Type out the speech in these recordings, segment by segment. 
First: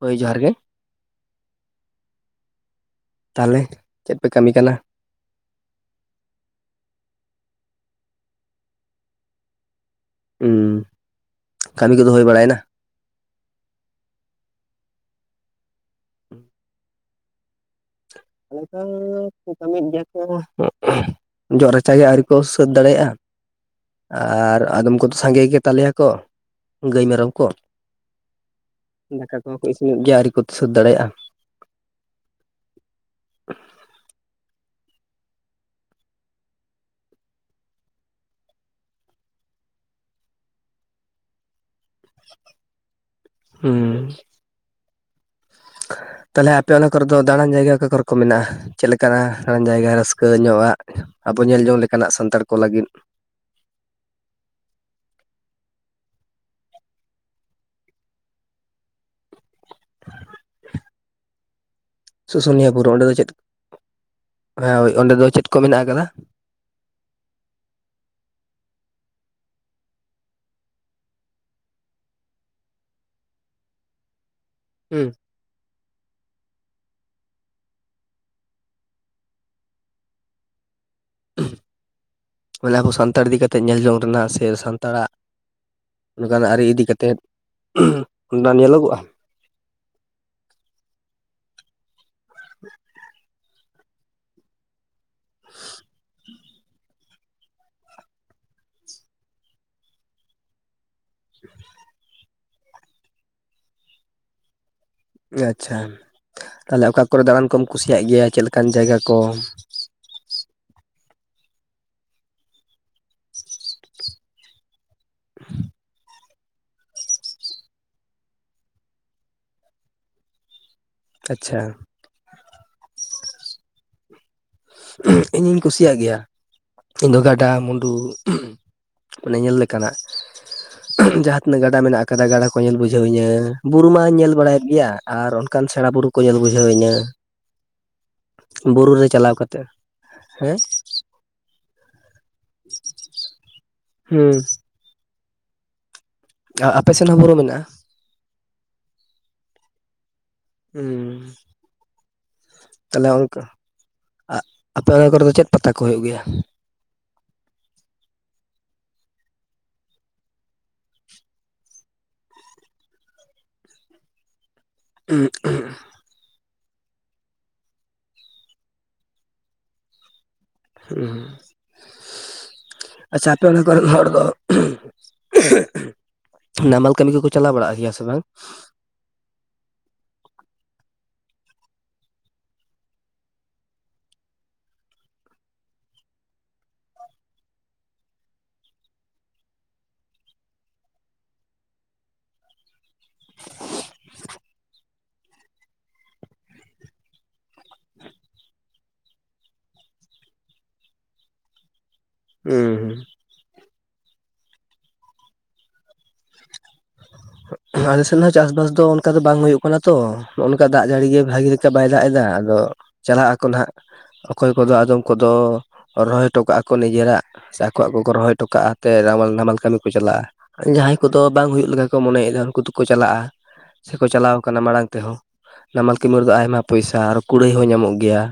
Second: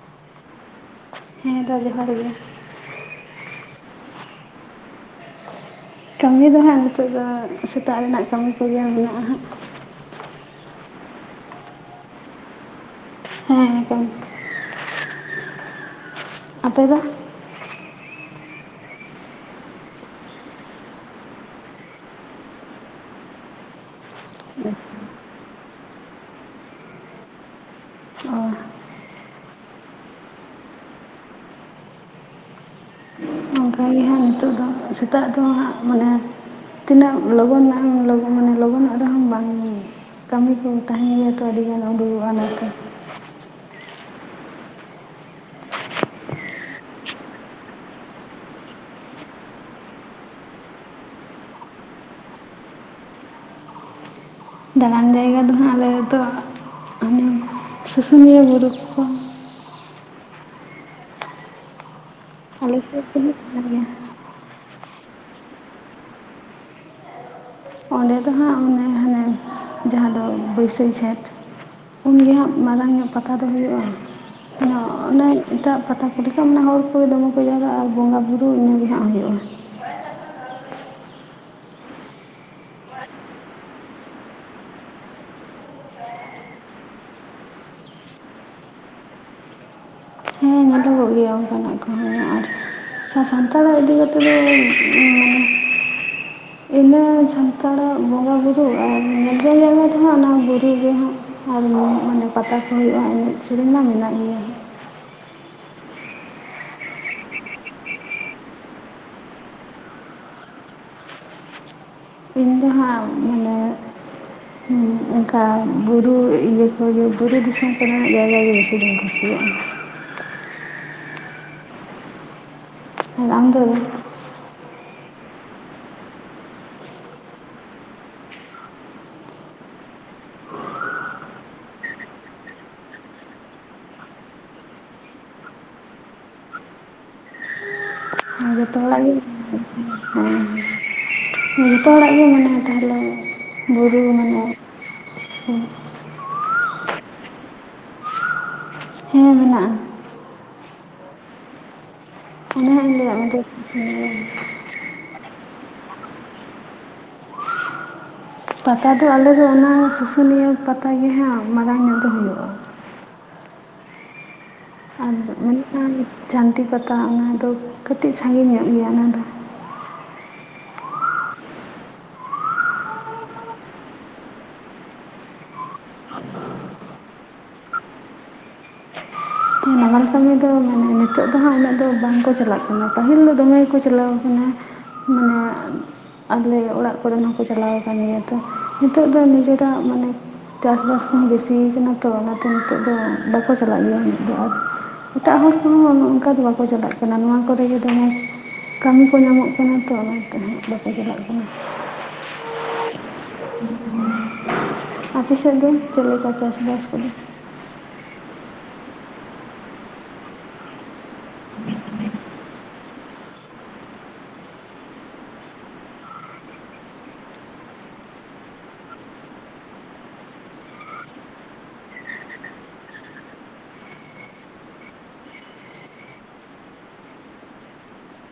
ᱦᱳᱭ ᱡᱚᱦᱟᱨ ᱜᱮ᱾ ᱦᱮᱸ ᱫᱟ ᱡᱚᱦᱟᱨ ᱜᱮ᱾ ᱛᱟᱦᱚᱞᱮ ᱪᱮᱫ ᱯᱮ ᱠᱟᱹᱢᱤ ᱠᱟᱱᱟᱺ ᱠᱟᱹᱢᱤ ᱫᱚ ᱦᱟᱸᱜ ᱱᱤᱛᱚᱜ ᱫᱚ ᱥᱮᱛᱟᱜ ᱨᱮᱱᱟᱜ ᱠᱟᱹᱢᱤ ᱠᱚᱜᱮ ᱢᱮᱱᱟᱜᱼᱟ ᱦᱟᱸᱜ᱾ ᱦᱩᱸ ᱠᱟᱹᱢᱤ ᱠᱚᱫᱚ ᱦᱩᱭ ᱵᱟᱲᱟᱭᱮᱱᱟ᱾ ᱦᱮᱸᱸ ᱟᱯᱮ ᱫᱚ? ᱮᱠᱟᱞ ᱠᱟᱹᱢᱤᱭᱮᱫ ᱜᱮᱭᱟ ᱠᱚ᱾ ᱡᱚᱜ-ᱨᱟᱪᱟᱮ ᱟᱹᱣᱨᱤ ᱠᱚ ᱥᱟᱹᱛ ᱫᱟᱲᱮᱭᱟᱜᱼᱟ᱾ ᱟᱨ ᱟᱫᱚᱢ ᱠᱚᱫᱚ ᱥᱟᱸᱜᱮ ᱜᱮ ᱛᱟᱞᱮᱭᱟ ᱠᱚ ᱜᱟᱹᱭ ᱢᱮᱨᱚᱢ ᱠᱚ᱾ ᱚ ᱫᱟᱠᱟ ᱠᱚᱦᱚᱸ ᱠᱚ ᱤᱱᱚᱜ ᱜᱮᱭᱟ ᱟᱣᱨᱤ ᱠᱚ ᱥᱟᱹᱛ ᱫᱟᱲᱮᱭᱟᱜᱼᱟ᱾ ᱚᱱᱠᱟ ᱜᱮ ᱦᱟᱸᱜ [inaudible] ᱱᱤᱛᱚᱜ ᱫᱚ ᱥᱮᱛᱟᱜ ᱫᱚ ᱦᱟᱸᱜ ᱢᱟᱱᱮ ᱛᱤᱱᱟᱹᱜ ᱞᱚᱜᱚᱱ ᱢᱟᱱᱮ ᱞᱚᱜᱚᱱᱚᱜ ᱨᱮᱦᱚᱸ ᱵᱟᱝ [unintelligible] ᱠᱟᱹᱢᱤ ᱠᱚ ᱛᱟᱦᱮᱸ ᱛᱚ ᱟᱹᱰᱤᱜᱟᱱ ᱩᱰᱩᱠᱚᱜᱼᱟ ᱚᱱᱟᱠ ᱦᱩᱸ ᱛᱟᱦᱚᱞᱮ ᱟᱯᱮ ᱚᱱᱟ ᱠᱚᱨᱮ ᱫᱚ ᱫᱟᱬᱟᱱ ᱡᱟᱭᱜᱟ ᱚᱠᱟ ᱠᱚᱨᱮ ᱠᱚ ᱢᱮᱱᱟᱜᱼᱟ? ᱪᱮᱫ ᱞᱮᱠᱟᱱᱟᱜ ᱡᱟᱭᱜᱟ ᱨᱟᱹᱥᱠᱟᱹ ᱧᱚᱜ ᱟ ᱟᱵᱚ ᱧᱮᱞ ᱡᱚᱝ ᱞᱮᱠᱟᱱᱟᱜ ᱥᱟᱱᱛᱟᱲ ᱠᱚ ᱞᱟᱹᱜᱤᱫ᱾ ᱫᱟᱞᱟᱱ ᱡᱟᱭᱜᱟ ᱫᱚᱦᱟᱜ ᱟᱞᱮ ᱟᱹᱛᱚ ᱥᱩᱥᱩᱱᱤᱭᱟᱹ ᱵᱩᱨᱩ ᱠᱚ ᱥᱩᱥᱩᱱᱤᱭᱟᱹ ᱟᱞᱮ ᱵᱩᱨᱩ ᱥᱮᱫ ᱚᱸᱰᱮ ᱫᱚ ᱪᱮᱫ ᱦᱩᱭᱩᱜ ᱠᱟᱱ ᱜᱮᱭᱟ ᱦᱮᱸᱳᱭ ᱚᱸᱰᱮ ᱫᱚ ᱪᱮᱫ ᱠᱚ ᱢᱮᱱᱟᱜ ᱟᱠᱟᱫᱟ? ᱚᱸᱰᱮ ᱫᱚ ᱦᱟᱸᱜ ᱚᱱᱮ ᱦᱟᱱᱮ ᱡᱟᱦᱟᱸ ᱫᱚ ᱵᱟᱹᱭᱥᱟᱹᱠᱷ ᱡᱷᱮᱸᱴ ᱩᱱᱜᱮ ᱦᱟᱸᱜ ᱢᱟᱨᱟᱝ ᱧᱚᱜ ᱯᱟᱛᱟ ᱫᱚ ᱦᱩᱭᱩᱜᱼᱟ ᱦᱩᱸ ᱚᱱᱮ ᱮᱴᱟᱜ ᱯᱟᱛᱟ ᱠᱚᱨᱮ ᱠᱚ ᱢᱟ ᱦᱚᱲ ᱠᱚ ᱫᱚᱢᱮ ᱠᱚ ᱡᱟᱣᱨᱟᱜᱼᱟ ᱟᱨ ᱵᱚᱸᱜᱟ ᱵᱩᱨᱩ ᱤᱱᱟᱹᱜᱮ ᱦᱟᱸᱜ ᱦᱩᱭᱩᱜᱼᱟ᱾ ᱚᱱᱟ ᱠᱚ ᱥᱟᱱᱛᱟᱲ ᱤᱫᱤ ᱠᱟᱛᱮᱫ ᱧᱮᱞ ᱡᱚᱝ ᱨᱮᱱᱟᱜ ᱥᱮ ᱥᱟᱱᱛᱟᱲᱟᱜ ᱚᱱᱠᱟᱱᱟᱜ ᱟᱹᱨᱤ ᱤᱫᱤ ᱠᱟᱛᱮᱫ ᱩᱱ ᱵᱟᱢ ᱧᱮᱞᱚᱜᱚᱜᱼᱟ᱾ ᱦᱮᱸ ᱧᱮᱞᱚᱜ ᱜᱮᱭᱟ ᱚᱱᱠᱟᱱᱟᱜ ᱜᱟᱱᱚᱜ ᱠᱷᱟᱱ ᱟᱨ ᱥᱟᱛᱟᱢ ᱠᱚ ᱤᱫᱤ ᱠᱟᱛᱮ ᱫᱚ ᱢᱟᱱᱮ [unintelligible] ᱤᱱᱟᱹ ᱥᱟᱱᱛᱟᱲᱟᱜ ᱵᱚᱸᱜᱟ ᱵᱩᱨᱩ ᱟᱨ ᱧᱮᱞᱮᱞ ᱧᱮᱞ ᱦᱚᱸ ᱱᱚᱣᱟ ᱵᱩᱨᱩ ᱜᱮ ᱦᱟᱸᱜ ᱟᱨ ᱢᱟᱱᱮ ᱚᱸᱰᱮ ᱯᱟᱛᱟ ᱠᱚ ᱦᱩᱭᱩᱜᱼᱟ ᱮᱱᱮᱡ ᱥᱮᱨᱮᱧ ᱢᱟ ᱢᱮᱱᱟᱜ ᱜᱮᱭᱟ᱾ ᱟᱪᱪᱷᱟ ᱛᱟᱦᱞᱮ ᱚᱠᱟ ᱠᱚᱨᱮ ᱫᱟᱬᱟᱱ ᱠᱚᱢ ᱠᱩᱥᱤᱭᱟᱜ ᱜᱮᱭᱟ ᱪᱮᱫ ᱞᱮᱠᱟᱱ ᱡᱟᱭᱜᱟ ᱠᱚ ᱤᱧ ᱫᱚ ᱦᱟᱸᱜ ᱢᱟᱱᱮ ᱚᱝᱠᱟ ᱵᱩᱨᱩ ᱤᱭᱟᱹ ᱦᱚᱭ ᱦᱚᱭ ᱵᱩᱨᱩ ᱫᱤᱥᱚᱢ ᱠᱚᱨᱮᱱᱟᱜ ᱡᱟᱭᱜᱟ ᱜᱮ ᱵᱤᱥᱤ ᱫᱚᱧ ᱠᱩᱥᱤᱭᱟᱜᱼᱟ᱾ ᱟᱪᱪᱷᱟ᱾ ᱟᱢ ᱫᱚ ᱤᱧᱤᱧ ᱠᱩᱥᱤᱭᱟᱜ ᱜᱮᱭᱟ ᱤᱧ ᱫᱚ ᱜᱟᱰᱟ ᱢᱩᱰᱩ ᱾ ᱚᱱᱮ ᱧᱮᱞ ᱞᱮᱠᱟᱱᱟᱜ᱾ ᱡᱟᱦᱟᱸ ᱛᱤᱱᱟᱹᱜ ᱜᱟᱰᱟ ᱢᱮᱱᱟᱜ ᱟᱠᱟᱫᱟ ᱜᱟᱰᱟ ᱠᱚ ᱧᱮᱞ ᱵᱩᱡᱷᱟᱹᱣᱤᱧᱟᱹ ᱵᱩᱨᱩ ᱢᱟᱧ ᱧᱮᱞ ᱵᱟᱲᱟᱭᱮᱫ ᱜᱮᱭᱟ ᱟᱨ ᱚᱱᱠᱟᱱ ᱥᱮᱬᱟ ᱵᱩᱨᱩ ᱠᱚ᱾ ᱠᱚ ᱧᱮᱞ ᱵᱩᱡᱷᱟᱹᱣᱤᱧᱟᱹ᱾ ᱡᱚᱛ ᱦᱚᱲᱟᱜ ᱜᱮ ᱾ ᱛᱮ, ᱦᱮᱸ᱾ ᱡᱚᱛᱚ ᱦᱚᱲᱟᱜ ᱜᱮ ᱢᱚᱱᱮ ᱛᱟᱦᱞᱮ᱾ ᱦᱩᱸ ᱟᱨ ᱟᱯᱮᱥᱮᱱ ᱦᱚᱸ ᱵᱩᱨᱩ ᱢᱮᱱᱟᱜᱼᱟ ᱦᱮᱸ ᱢᱮᱱᱟᱜᱼᱟ ᱾ ᱦᱮᱸ ᱾ ᱚᱱᱟ ᱦᱚᱧ ᱛᱟᱦᱞᱮ ᱞᱟᱹᱭᱟᱫ ᱢᱮᱫᱚ ᱚᱝᱠᱟ ᱥᱩᱥᱩᱱᱤᱭᱟᱹ ᱟᱯᱮ ᱚᱱᱟ ᱠᱚᱨᱮ ᱫᱚ ᱪᱮᱫ ᱯᱟᱛᱟ ᱠᱚ ᱦᱩᱭᱩᱜ ᱜᱮᱭᱟ᱾ ᱯᱟᱛᱟ ᱫᱚ ᱟᱞᱮ ᱫᱚ ᱚᱱᱟ ᱥᱩᱥᱩᱱᱤᱭᱟᱹ ᱯᱟᱛᱟ ᱜᱮ ᱦᱟᱸᱜ ᱢᱟᱨᱟᱝ ᱧᱚᱜ ᱫᱚ ᱦᱩᱭᱩᱜᱼᱟ᱾ ᱮᱱᱚᱠᱷᱟᱱ ᱡᱷᱟᱹᱱᱴᱤ ᱯᱟᱛᱟ ᱚᱱᱟᱫᱚ ᱠᱟᱹᱴᱤᱡ ᱥᱟᱺᱜᱤᱧ ᱧᱚᱜ ᱜᱮᱭᱟ ᱚᱱᱟ ᱫᱚ᱾ ᱦᱩᱸ ᱟᱪᱪᱷᱟ ᱟᱯᱮ ᱚᱱᱟ ᱠᱚᱨᱮᱱ ᱦᱚᱲ ᱫᱚ ᱱᱟᱢᱟᱞ ᱠᱟᱹᱢᱤ ᱠᱚᱠᱚ ᱪᱟᱞᱟᱣ ᱵᱟᱲᱟᱜ ᱜᱮᱭᱟ ᱥᱮ ᱵᱟᱝ ᱱᱟᱢᱟᱞ ᱠᱟᱹᱢᱤ ᱫᱚ ᱢᱟᱱᱮ ᱱᱤᱛᱚᱜ ᱫᱚ ᱦᱟᱸᱜ ᱩᱱᱟᱹᱜ ᱫᱚ ᱵᱟᱝᱠᱚ ᱪᱟᱞᱟᱜ ᱠᱟᱱᱟ ᱯᱟᱹᱦᱤᱞ ᱫᱚ ᱫᱚᱢᱮ ᱜᱮᱠᱚ ᱪᱟᱞᱟᱣ ᱠᱟᱱᱟ ᱢᱟᱱᱮ ᱟᱞᱮ ᱚᱲᱟᱜ ᱠᱚᱨᱮᱱ ᱦᱚᱸᱠᱚ ᱪᱟᱞᱟᱣ ᱟᱠᱟᱱ ᱜᱮᱭᱟ ᱛᱚ ᱱᱤᱛᱚᱜ ᱫᱚ ᱱᱤᱡᱮᱨᱟᱜ ᱢᱟᱱᱮ ᱪᱟᱥᱼᱵᱟᱥ ᱠᱚᱦᱚᱸ ᱵᱤᱥᱤᱭ ᱠᱟᱱᱟ ᱛᱚ ᱚᱱᱟᱛᱮ ᱱᱤᱛᱚᱜ ᱫᱚ ᱵᱟᱠᱚ ᱪᱟᱞᱟᱜ ᱜᱮᱭᱟ ᱩᱱᱟᱹᱜ ᱫᱚ ᱟᱨᱺ ᱮᱴᱟᱜ ᱦᱚᱲ ᱠᱚᱦᱚᱸ ᱚᱱᱠᱟ ᱫᱚ ᱵᱟᱠᱚ ᱪᱟᱞᱟᱜ ᱠᱟᱱᱟ ᱱᱚᱣᱟ ᱠᱚᱨᱮᱜᱮ ᱫᱚᱢᱮ᱾ ᱠᱟᱹᱢᱤ ᱠᱚ ᱧᱟᱢᱚᱜ ᱠᱟᱱᱟ ᱛᱚ ᱚᱱᱟᱛᱮ ᱦᱟᱸᱜ ᱵᱟᱠᱚ ᱪᱟᱞᱟᱜ ᱠᱟᱱᱟ᱾ ᱦᱩᱸ ᱦᱩᱸ᱾ ᱟᱯᱮ ᱥᱮᱫ ᱫᱚ ᱪᱮᱫ ᱞᱮᱠᱟ ᱪᱟᱥᱵᱟᱥ ᱠᱚᱫᱚ ᱾ ᱟᱞᱮᱥᱮᱫ ᱦᱚᱸ ᱪᱟᱥᱵᱟᱥ ᱫᱚ ᱚᱱᱠᱟ ᱵᱟᱝ ᱦᱩᱭᱩᱜ ᱠᱟᱱᱟ ᱛᱚ ᱱᱚᱜᱼᱚ ᱱᱚᱝᱠᱟ ᱫᱟᱜ ᱡᱟᱹᱲᱤ ᱜᱮ ᱵᱷᱟᱜᱤ ᱞᱮᱠᱟ ᱵᱟᱭ ᱫᱟᱜ ᱮᱫᱟ ᱟᱫᱚ ᱪᱟᱞᱟᱜ-ᱟᱠᱚ ᱱᱟᱦᱟᱸᱜ ᱚᱠᱚᱭ ᱠᱚᱫᱚ ᱟᱫᱚᱢ ᱠᱚᱫᱚ ᱨᱚᱦᱚᱭ ᱦᱚᱴᱚ ᱠᱟᱜᱼᱟ ᱠᱚ ᱱᱤᱡᱮᱨᱟᱜ᱾ ᱥᱮ ᱟᱠᱚᱣᱟᱜ ᱠᱚ ᱠᱚ ᱨᱚᱦᱚᱭ ᱦᱚᱴᱠᱟᱜᱼᱟ ᱮᱱᱛᱮᱫ ᱱᱟᱢᱟᱞ ᱱᱟᱢᱟᱞ ᱠᱟᱹᱢᱤ ᱠᱚ ᱪᱟᱞᱟᱜᱼᱟ, ᱟᱨ ᱡᱟᱦᱟᱸᱭ ᱠᱚᱫᱚ ᱵᱟᱝ ᱦᱩᱭᱩᱜ ᱞᱮᱠᱟ ᱠᱚ ᱢᱚᱱᱮᱭᱮᱫᱟ ᱩᱱᱠᱩ ᱫᱚᱠᱚ ᱪᱟᱞᱟᱜᱼᱟ ᱥᱮᱠᱚ ᱪᱟᱞᱟᱣ ᱟᱠᱟᱱᱟ ᱢᱟᱲᱟᱝ ᱛᱮᱦᱚᱸ ᱱᱟᱢᱟᱞ ᱠᱟᱹᱢᱤᱨᱮ ᱫᱚ ᱟᱭᱢᱟ ᱯᱚᱭᱥᱟ ᱟᱨ ᱠᱩᱲᱟᱹᱭ ᱦᱚᱸ ᱧᱟᱢᱚᱜ ᱜᱮᱭᱟ